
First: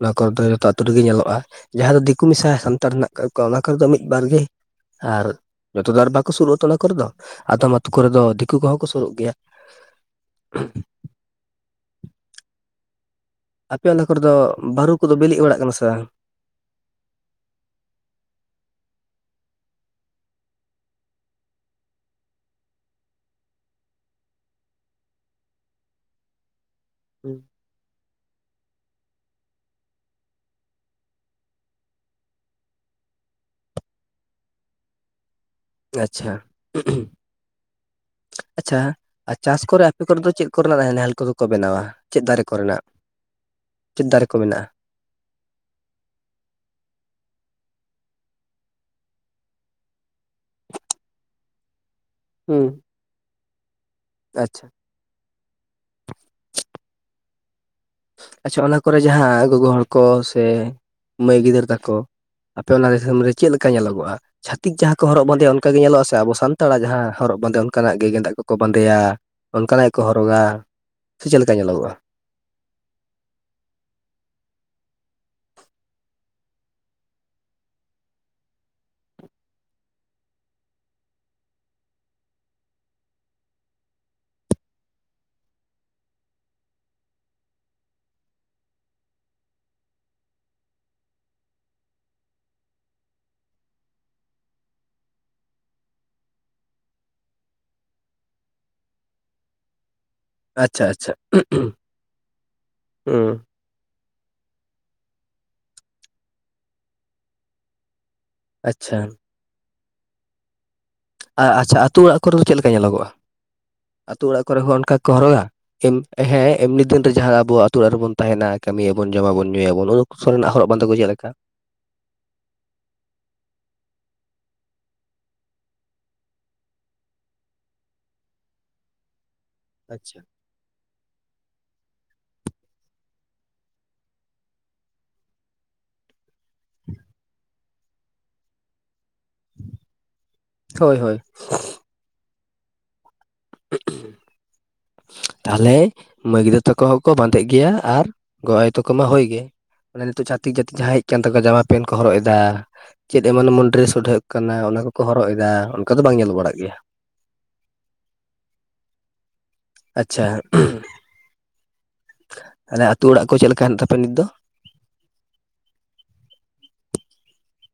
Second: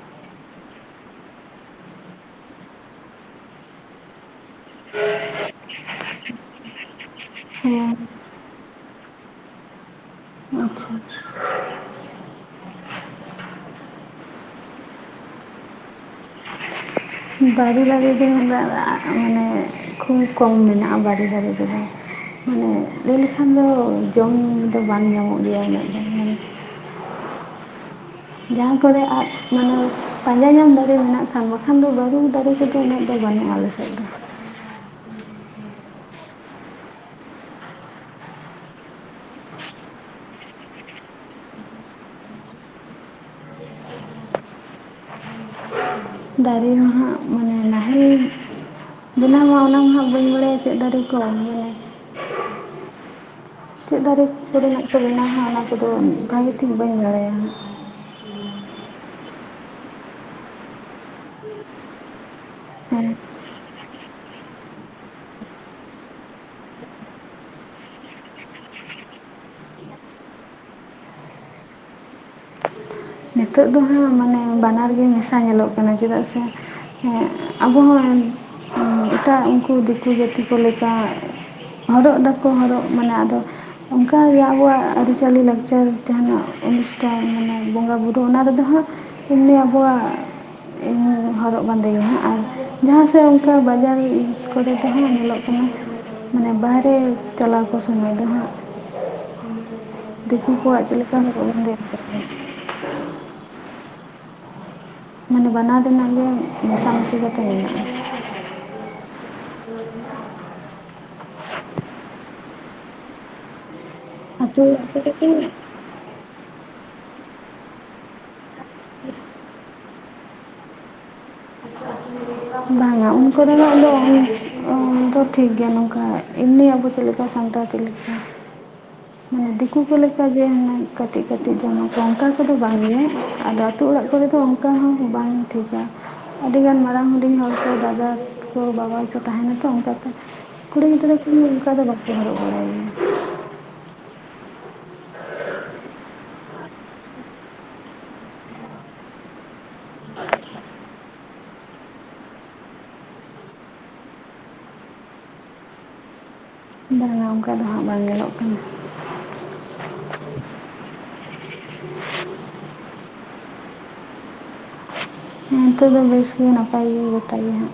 ᱚᱱᱟ ᱠᱚᱨᱮ ᱫᱚ ᱡᱚᱛᱚ ᱟᱛᱳ ᱨᱮᱜᱮ ᱧᱮᱞᱚᱜᱼᱟ, ᱡᱟᱦᱟᱸ ᱫᱚ ᱫᱤᱠᱩ ᱢᱮᱥᱟ ᱥᱟᱱᱛᱟᱲ ᱦᱮᱱᱟᱜ ᱟᱠᱟᱫ ᱠᱚᱣᱟ ᱚᱱᱟ ᱠᱚᱨᱮ ᱫᱚ ᱢᱤᱫ ᱵᱟᱨ ᱜᱮ ᱟᱨ ᱡᱚᱛᱚ ᱫᱚ ᱟᱨ ᱵᱟᱠᱚ ᱥᱩᱨᱩᱜᱸ-ᱟᱛᱚ ᱚᱱᱟ ᱠᱚᱨᱮ ᱫᱚ ᱟᱫᱚᱢ ᱟᱛᱳ ᱦᱮᱸ ᱠᱚᱨᱮ ᱫᱚ ᱫᱤᱠᱩ ᱠᱚᱦᱚᱸ ᱠᱚ ᱥᱩᱨᱩᱜ ᱜᱮᱭᱟ᱾ ᱟᱪᱪᱷᱟ ᱟᱯᱮ ᱟᱱᱟ ᱠᱚᱨᱮ ᱫᱚ ᱵᱟᱹᱨᱩ ᱠᱚᱫᱚ ᱵᱤᱞᱤᱜ ᱵᱟᱲᱟᱜ ᱠᱟᱱᱟ ᱥᱮ ᱵᱟᱝ? ᱵᱟᱹᱨᱩ ᱫᱟᱨᱮ ᱨᱮ ᱢᱟᱱᱮ ᱠᱷᱩᱵ ᱠᱚᱢ ᱢᱮᱱᱟᱜᱼᱟ ᱵᱟ. ᱨᱩ ᱫᱟᱨᱮ ᱠᱚᱫᱚ ᱮᱸ ᱞᱟᱹᱭ ᱞᱮᱠᱷᱟᱱ ᱫᱚ ᱡᱚᱢ ᱫᱚ ᱵᱟᱝ ᱧᱟᱢᱚᱜ ᱜᱮᱭᱟ ᱩᱱᱟᱹᱜ ᱫᱚ ᱢᱟᱱᱮ ᱦᱩᱸ ᱡᱟᱦᱟᱸ ᱠᱚᱨᱮ ᱟᱨ ᱢᱟᱱᱮ ᱯᱟᱸᱡᱟ ᱧᱟᱢ ᱫᱟᱨᱮ ᱢᱮᱱᱟᱜ ᱠᱷᱟᱱ ᱵᱟᱠᱷᱟᱱ ᱫᱚ ᱵᱟᱹᱨᱩ ᱫᱟᱨᱮ ᱠᱚᱮᱫ ᱩᱱᱟᱹᱜ ᱫᱚ ᱵᱟᱝᱟᱹᱱᱩᱜ-ᱟ ᱟᱞᱮ ᱥᱮᱫ ᱫᱚ᱾ ᱟᱪᱪᱷᱟ ᱦᱩᱸ ᱦᱩᱸ [inaudible] ᱟᱪᱪᱷᱟ ᱟᱨ ᱪᱟᱥ ᱠᱚᱨᱮ ᱟᱯᱮ ᱠᱚᱨᱮ ᱫᱚ ᱪᱮᱫ ᱠᱚᱨᱮᱱᱟᱜ ᱱᱟᱦᱮᱞ ᱠᱚᱫᱚ [inaudible] ᱠᱚ ᱵᱮᱱᱟᱣᱟ ᱪᱮᱫ ᱫᱟᱨᱮ ᱠᱚᱨᱮᱱᱟᱜ ᱪᱮᱫ ᱫᱟᱨᱮ ᱠᱚ ᱢᱮᱱᱟᱜᱼᱟ ᱫᱟᱨᱮ ᱦᱚᱸ ᱦᱟᱸᱜ ᱢᱟᱱᱮ ᱞᱟ [unintelligible] ᱦᱩᱸ [inaudible] ᱵᱮᱱᱟᱣᱟ ᱚᱱᱟ [inaudible] ᱤᱧᱦᱟᱸᱜ ᱵᱟᱹᱧ ᱵᱟᱲᱟᱹᱟᱭᱟ ᱪᱮᱫ ᱫᱟᱨᱮ ᱠᱚ [unintelligible] [inaudible] ᱦᱩᱸ ᱪᱮᱫ ᱫᱟᱨᱮ ᱟᱪᱪᱷᱟ ᱠᱚᱨᱮᱱᱟᱜ ᱪᱚ ᱵᱮᱱᱟᱣᱟ ᱚᱱᱟ ᱠᱚᱫᱚ ᱵᱷᱟᱜᱮ ᱴᱷᱤᱠ ᱵᱟᱹᱧ ᱵᱟᱲᱟᱭᱟ᱾ [inaudible] ᱟᱪᱪᱷᱟ ᱚᱱᱟ ᱠᱚᱨᱮ ᱡᱟᱦᱟᱸ ᱜᱚᱜᱚ ᱦᱚᱲ ᱠᱚ ᱥᱮ ᱢᱟᱹᱭ ᱜᱤᱫᱟᱹᱨ ᱛᱟᱠᱚ ᱟᱯᱮ ᱚᱱᱟ ᱫᱤᱥᱚᱢ ᱨᱮ ᱪᱮᱫ ᱞᱮᱠᱟ ᱧᱮᱞᱚᱜᱚᱜᱼᱟ ᱪᱷᱟᱹᱛᱤᱠ ᱡᱟᱦᱟᱸ ᱠᱚ ᱦᱚᱨᱚᱜ ᱵᱟᱸᱫᱮᱭᱟ ᱚᱱᱠᱟᱜᱮ ᱧᱮᱞᱚᱜᱼᱟ ᱥᱮᱮ ᱟᱵᱚ ᱥᱟᱱᱛᱟᱲᱟᱜ ᱡᱟᱦᱟᱸ ᱦᱚᱨᱚᱜ ᱵᱟᱸᱫᱮ ᱚᱱᱠᱟᱱᱟᱜ ᱜᱮ ᱜᱮᱸᱮᱫᱟᱜ ᱠᱚᱠᱚ ᱵᱟᱸᱫᱮᱭᱟ ᱚᱱᱠᱟᱱᱟᱜ ᱜᱮᱠᱚ ᱦᱚᱨᱚᱜᱟ ᱥᱮ [inaudible] ᱪᱮᱫ ᱞᱮᱠᱟ ᱧᱮᱞᱚᱜᱚᱜᱼᱟ ᱱᱤᱛᱚᱜ ᱫᱚ ᱦᱟᱸᱜ ᱢᱟᱱᱮ ᱵᱟᱱᱟᱨ ᱜᱮ ᱢᱮᱥᱟ ᱧᱮᱞᱚᱜ ᱠᱟᱱᱟ ᱪᱮᱫᱟᱜ ᱥᱮ [inaudible] ᱦᱮᱸ ᱟᱵᱚ ᱦᱚᱸ [inaudible] ᱮᱴᱟᱜ ᱩᱱᱠᱩ ᱫᱤᱠᱩ ᱡᱟᱹᱛᱤ ᱠᱚ ᱞᱮᱠᱟ ᱦᱚᱨᱚᱜ ᱫᱟᱠᱚ ᱦᱚᱨᱚᱜ ᱢᱟᱱᱮ ᱟᱫᱚ ᱚᱱᱠᱟᱜᱮ ᱟᱵᱚᱣᱟᱜ ᱟᱹᱨᱤᱪᱟᱹᱞᱤ ᱞᱟᱠᱪᱟᱨ ᱡᱟᱦᱟᱸᱭᱟᱜ ᱚᱱᱩᱥᱴᱷᱟᱱ ᱢᱟᱱᱮ ᱵᱚᱸᱜᱟ ᱵᱩᱨᱩ ᱛᱚ ᱚᱱᱟ ᱨᱮᱫᱚ ᱦᱟᱸᱜ ᱮᱢᱱᱤ ᱟᱵᱚᱣᱟᱜ ᱮ ᱦᱚᱨᱚᱜ ᱵᱟᱸᱫᱮᱭᱟ ᱦᱟᱸᱜ ᱟᱨ ᱡᱟᱦᱟᱸ ᱥᱮ ᱚᱱᱠᱟ ᱵᱟᱡᱟᱨ ᱠᱚᱨᱮ ᱛᱮᱦᱚᱸ ᱧᱮᱞᱚᱜ ᱠᱟᱱᱟ᱾ [inaudible] [unintelligible] ᱢᱟᱱᱮ ᱵᱟᱦᱨᱮ ᱪᱟᱞᱟᱣ ᱠᱚ ᱥᱚᱢᱚᱭ ᱫᱚ ᱦᱟᱸᱜ [unintelligible] ᱫᱤᱠᱩ ᱟᱪᱪᱷᱟ ᱠᱚᱣᱟᱜ ᱪᱮᱫ ᱟᱪᱪᱷᱟ ᱞᱮᱠᱟᱠᱚ [unintelligible] ᱦᱩᱸ ᱢᱟᱱᱮ ᱵᱟᱱᱟᱨ ᱨᱮᱱᱟᱜ ᱜᱮ ᱢᱚᱥᱟ ᱢᱥᱤ ᱠᱚᱛᱮ ᱦᱮᱱᱟᱜᱼᱟ᱾ [inaudible] ᱟᱪᱪᱷᱟ ᱟ ᱟᱪᱪᱷᱟ ᱟᱹᱛᱩ ᱚᱲᱟᱜ ᱠᱚᱨᱮ ᱫᱚ ᱪᱮᱫ ᱞᱮᱠᱟ ᱧᱮᱞᱚᱜᱚᱜᱼᱟ ᱟᱹᱛᱩ ᱚᱲᱟᱜ ᱠᱚᱨᱮ ᱦᱚᱸ ᱚᱱᱠᱟ ᱠᱚ ᱦᱚᱨᱚᱜ-ᱟ [unintelligible] ᱦᱤᱢ ᱦᱮᱸ ᱮᱢᱱᱤ ᱫᱤᱱ ᱨᱮ ᱡᱟᱦᱟᱸ ᱟᱵᱩ ᱟᱛᱩ ᱚᱲᱟᱜ ᱨᱮᱵᱚᱱ ᱛᱟᱦᱮᱱᱟ ᱠᱟᱹᱢᱤᱭᱟᱵᱚᱱ ᱡᱚᱢᱟᱵᱚᱱ ᱧᱩᱭᱟᱵᱚᱱ ᱥᱚᱨᱮᱱᱟᱜ ᱦᱚᱨᱚᱜ ᱵᱟᱸᱫᱮ ᱠᱚ ᱪᱮᱫ ᱞᱮᱠᱟ? [inaudible] ᱵᱟᱝᱟ ᱩᱱ ᱠᱚᱨᱮᱱᱟᱜ ᱫᱚ [inaudible] ᱚᱸ ᱴᱷᱤᱠ ᱜᱮᱭᱟ ᱱᱚᱝᱠᱟ ᱤᱢᱱᱤ ᱟᱵᱚ ᱪᱮᱫ ᱞᱮᱠᱟ ᱥᱟᱱᱛᱟᱲ ᱪᱮᱫ ᱞᱮᱠᱟ? ᱢᱟᱱᱮ ᱫᱤᱠᱩ ᱠᱚ ᱟᱪᱪᱷᱟ ᱞᱮᱠᱟ ᱜᱮ ᱦᱮᱱᱟ ᱠᱟᱹᱴᱤᱡ ᱠᱟᱹᱴᱤᱡ ᱡᱟᱢᱟ ᱞᱮᱱ ᱚᱱᱠᱟ ᱠᱚᱫᱚ ᱵᱟᱝ ᱜᱮ ᱟᱫᱚ ᱟᱹᱛᱩᱳ ᱚᱲᱟᱜ ᱠᱚᱨᱮ ᱫᱚ ᱚᱱᱠᱟ ᱦᱚᱸ ᱵᱟᱝ ᱴᱷᱤᱠᱟ᱾ [inaudible] ᱟᱹᱰᱤᱜᱟᱱ ᱢᱟᱲᱟᱝ ᱦᱚᱸ ᱦᱩᱰᱤᱧ ᱦᱚᱲ ᱠᱚ ᱫᱟᱫᱟ ᱠᱚ ᱵᱟᱵᱟ ᱠᱚ ᱛᱟᱦᱮᱱᱟ ᱛᱚ ᱚᱱᱠᱟᱛᱮ ᱠᱩᱲᱤ ᱦᱳᱭ ᱜᱤᱫᱽᱨᱟᱹ ᱦᱳᱭ ᱠᱚ ᱚᱱᱠᱟ ᱫᱚ ᱵᱟᱠᱚ [inaudible] [unintelligible] [unintelligible] ᱛᱟᱦᱚᱞᱮ ᱢᱟᱹᱭ ᱜᱤᱫᱨᱟᱹ ᱛᱟᱠᱚ ᱦᱚᱸᱠᱚ ᱵᱟᱸᱫᱮᱜ ᱜᱮᱭᱟ ᱟᱨ ᱜᱚᱜ ᱟᱭ ᱛᱟᱠᱚ ᱢᱟ ᱦᱳᱭ ᱜᱮ᱾ ᱢᱟᱱᱮ ᱱᱤᱛᱚᱜ ᱪᱷᱟᱛᱤᱠ ᱡᱟᱹᱛᱤ ᱡᱟᱦᱟᱸ ᱦᱮᱡ ᱟᱠᱟᱱ ᱛᱟᱠᱚᱣᱟ ᱡᱟᱢᱟ ᱯᱮᱱᱴ ᱠᱚ ᱦᱚᱨᱚᱜ ᱮᱫᱟ ᱪᱮᱫ ᱮᱢᱚᱱ ᱮᱢᱚᱱ ᱰᱨᱮᱥ ᱳᱰᱷᱟᱹᱜ ᱠᱟᱱᱟ ᱚᱱᱟ ᱠᱚᱠᱚ ᱦᱚᱨᱚᱜ ᱮᱫᱟ ᱚᱱᱠᱟ ᱫᱚ ᱵᱟᱝ ᱧᱮᱞ ᱵᱟᱲᱟᱜ ᱜᱮᱭᱟ᱾ ᱚᱱᱠᱟ ᱫᱚ ᱦᱟᱸᱜ ᱵᱟᱝ ᱧᱮᱞᱚᱜ ᱠᱟᱱᱟ᱾ ᱟᱪᱪᱷᱟ [unintelligible] ᱟᱞᱮ ᱟᱹᱛᱩᱳ ᱚᱲᱟᱜ ᱠᱚ ᱪᱮᱫ ᱞᱮᱠᱟ ᱦᱮᱱᱟᱜ ᱛᱟᱯᱮ ᱱᱤᱛ ᱫᱚ ᱱᱤᱛᱳᱜ ᱫᱚ ᱵᱮᱥ ᱜᱮ ᱱᱟᱯᱟᱭ ᱜᱮ ᱜᱚᱴᱟ ᱜᱮ ᱦᱟᱜ᱾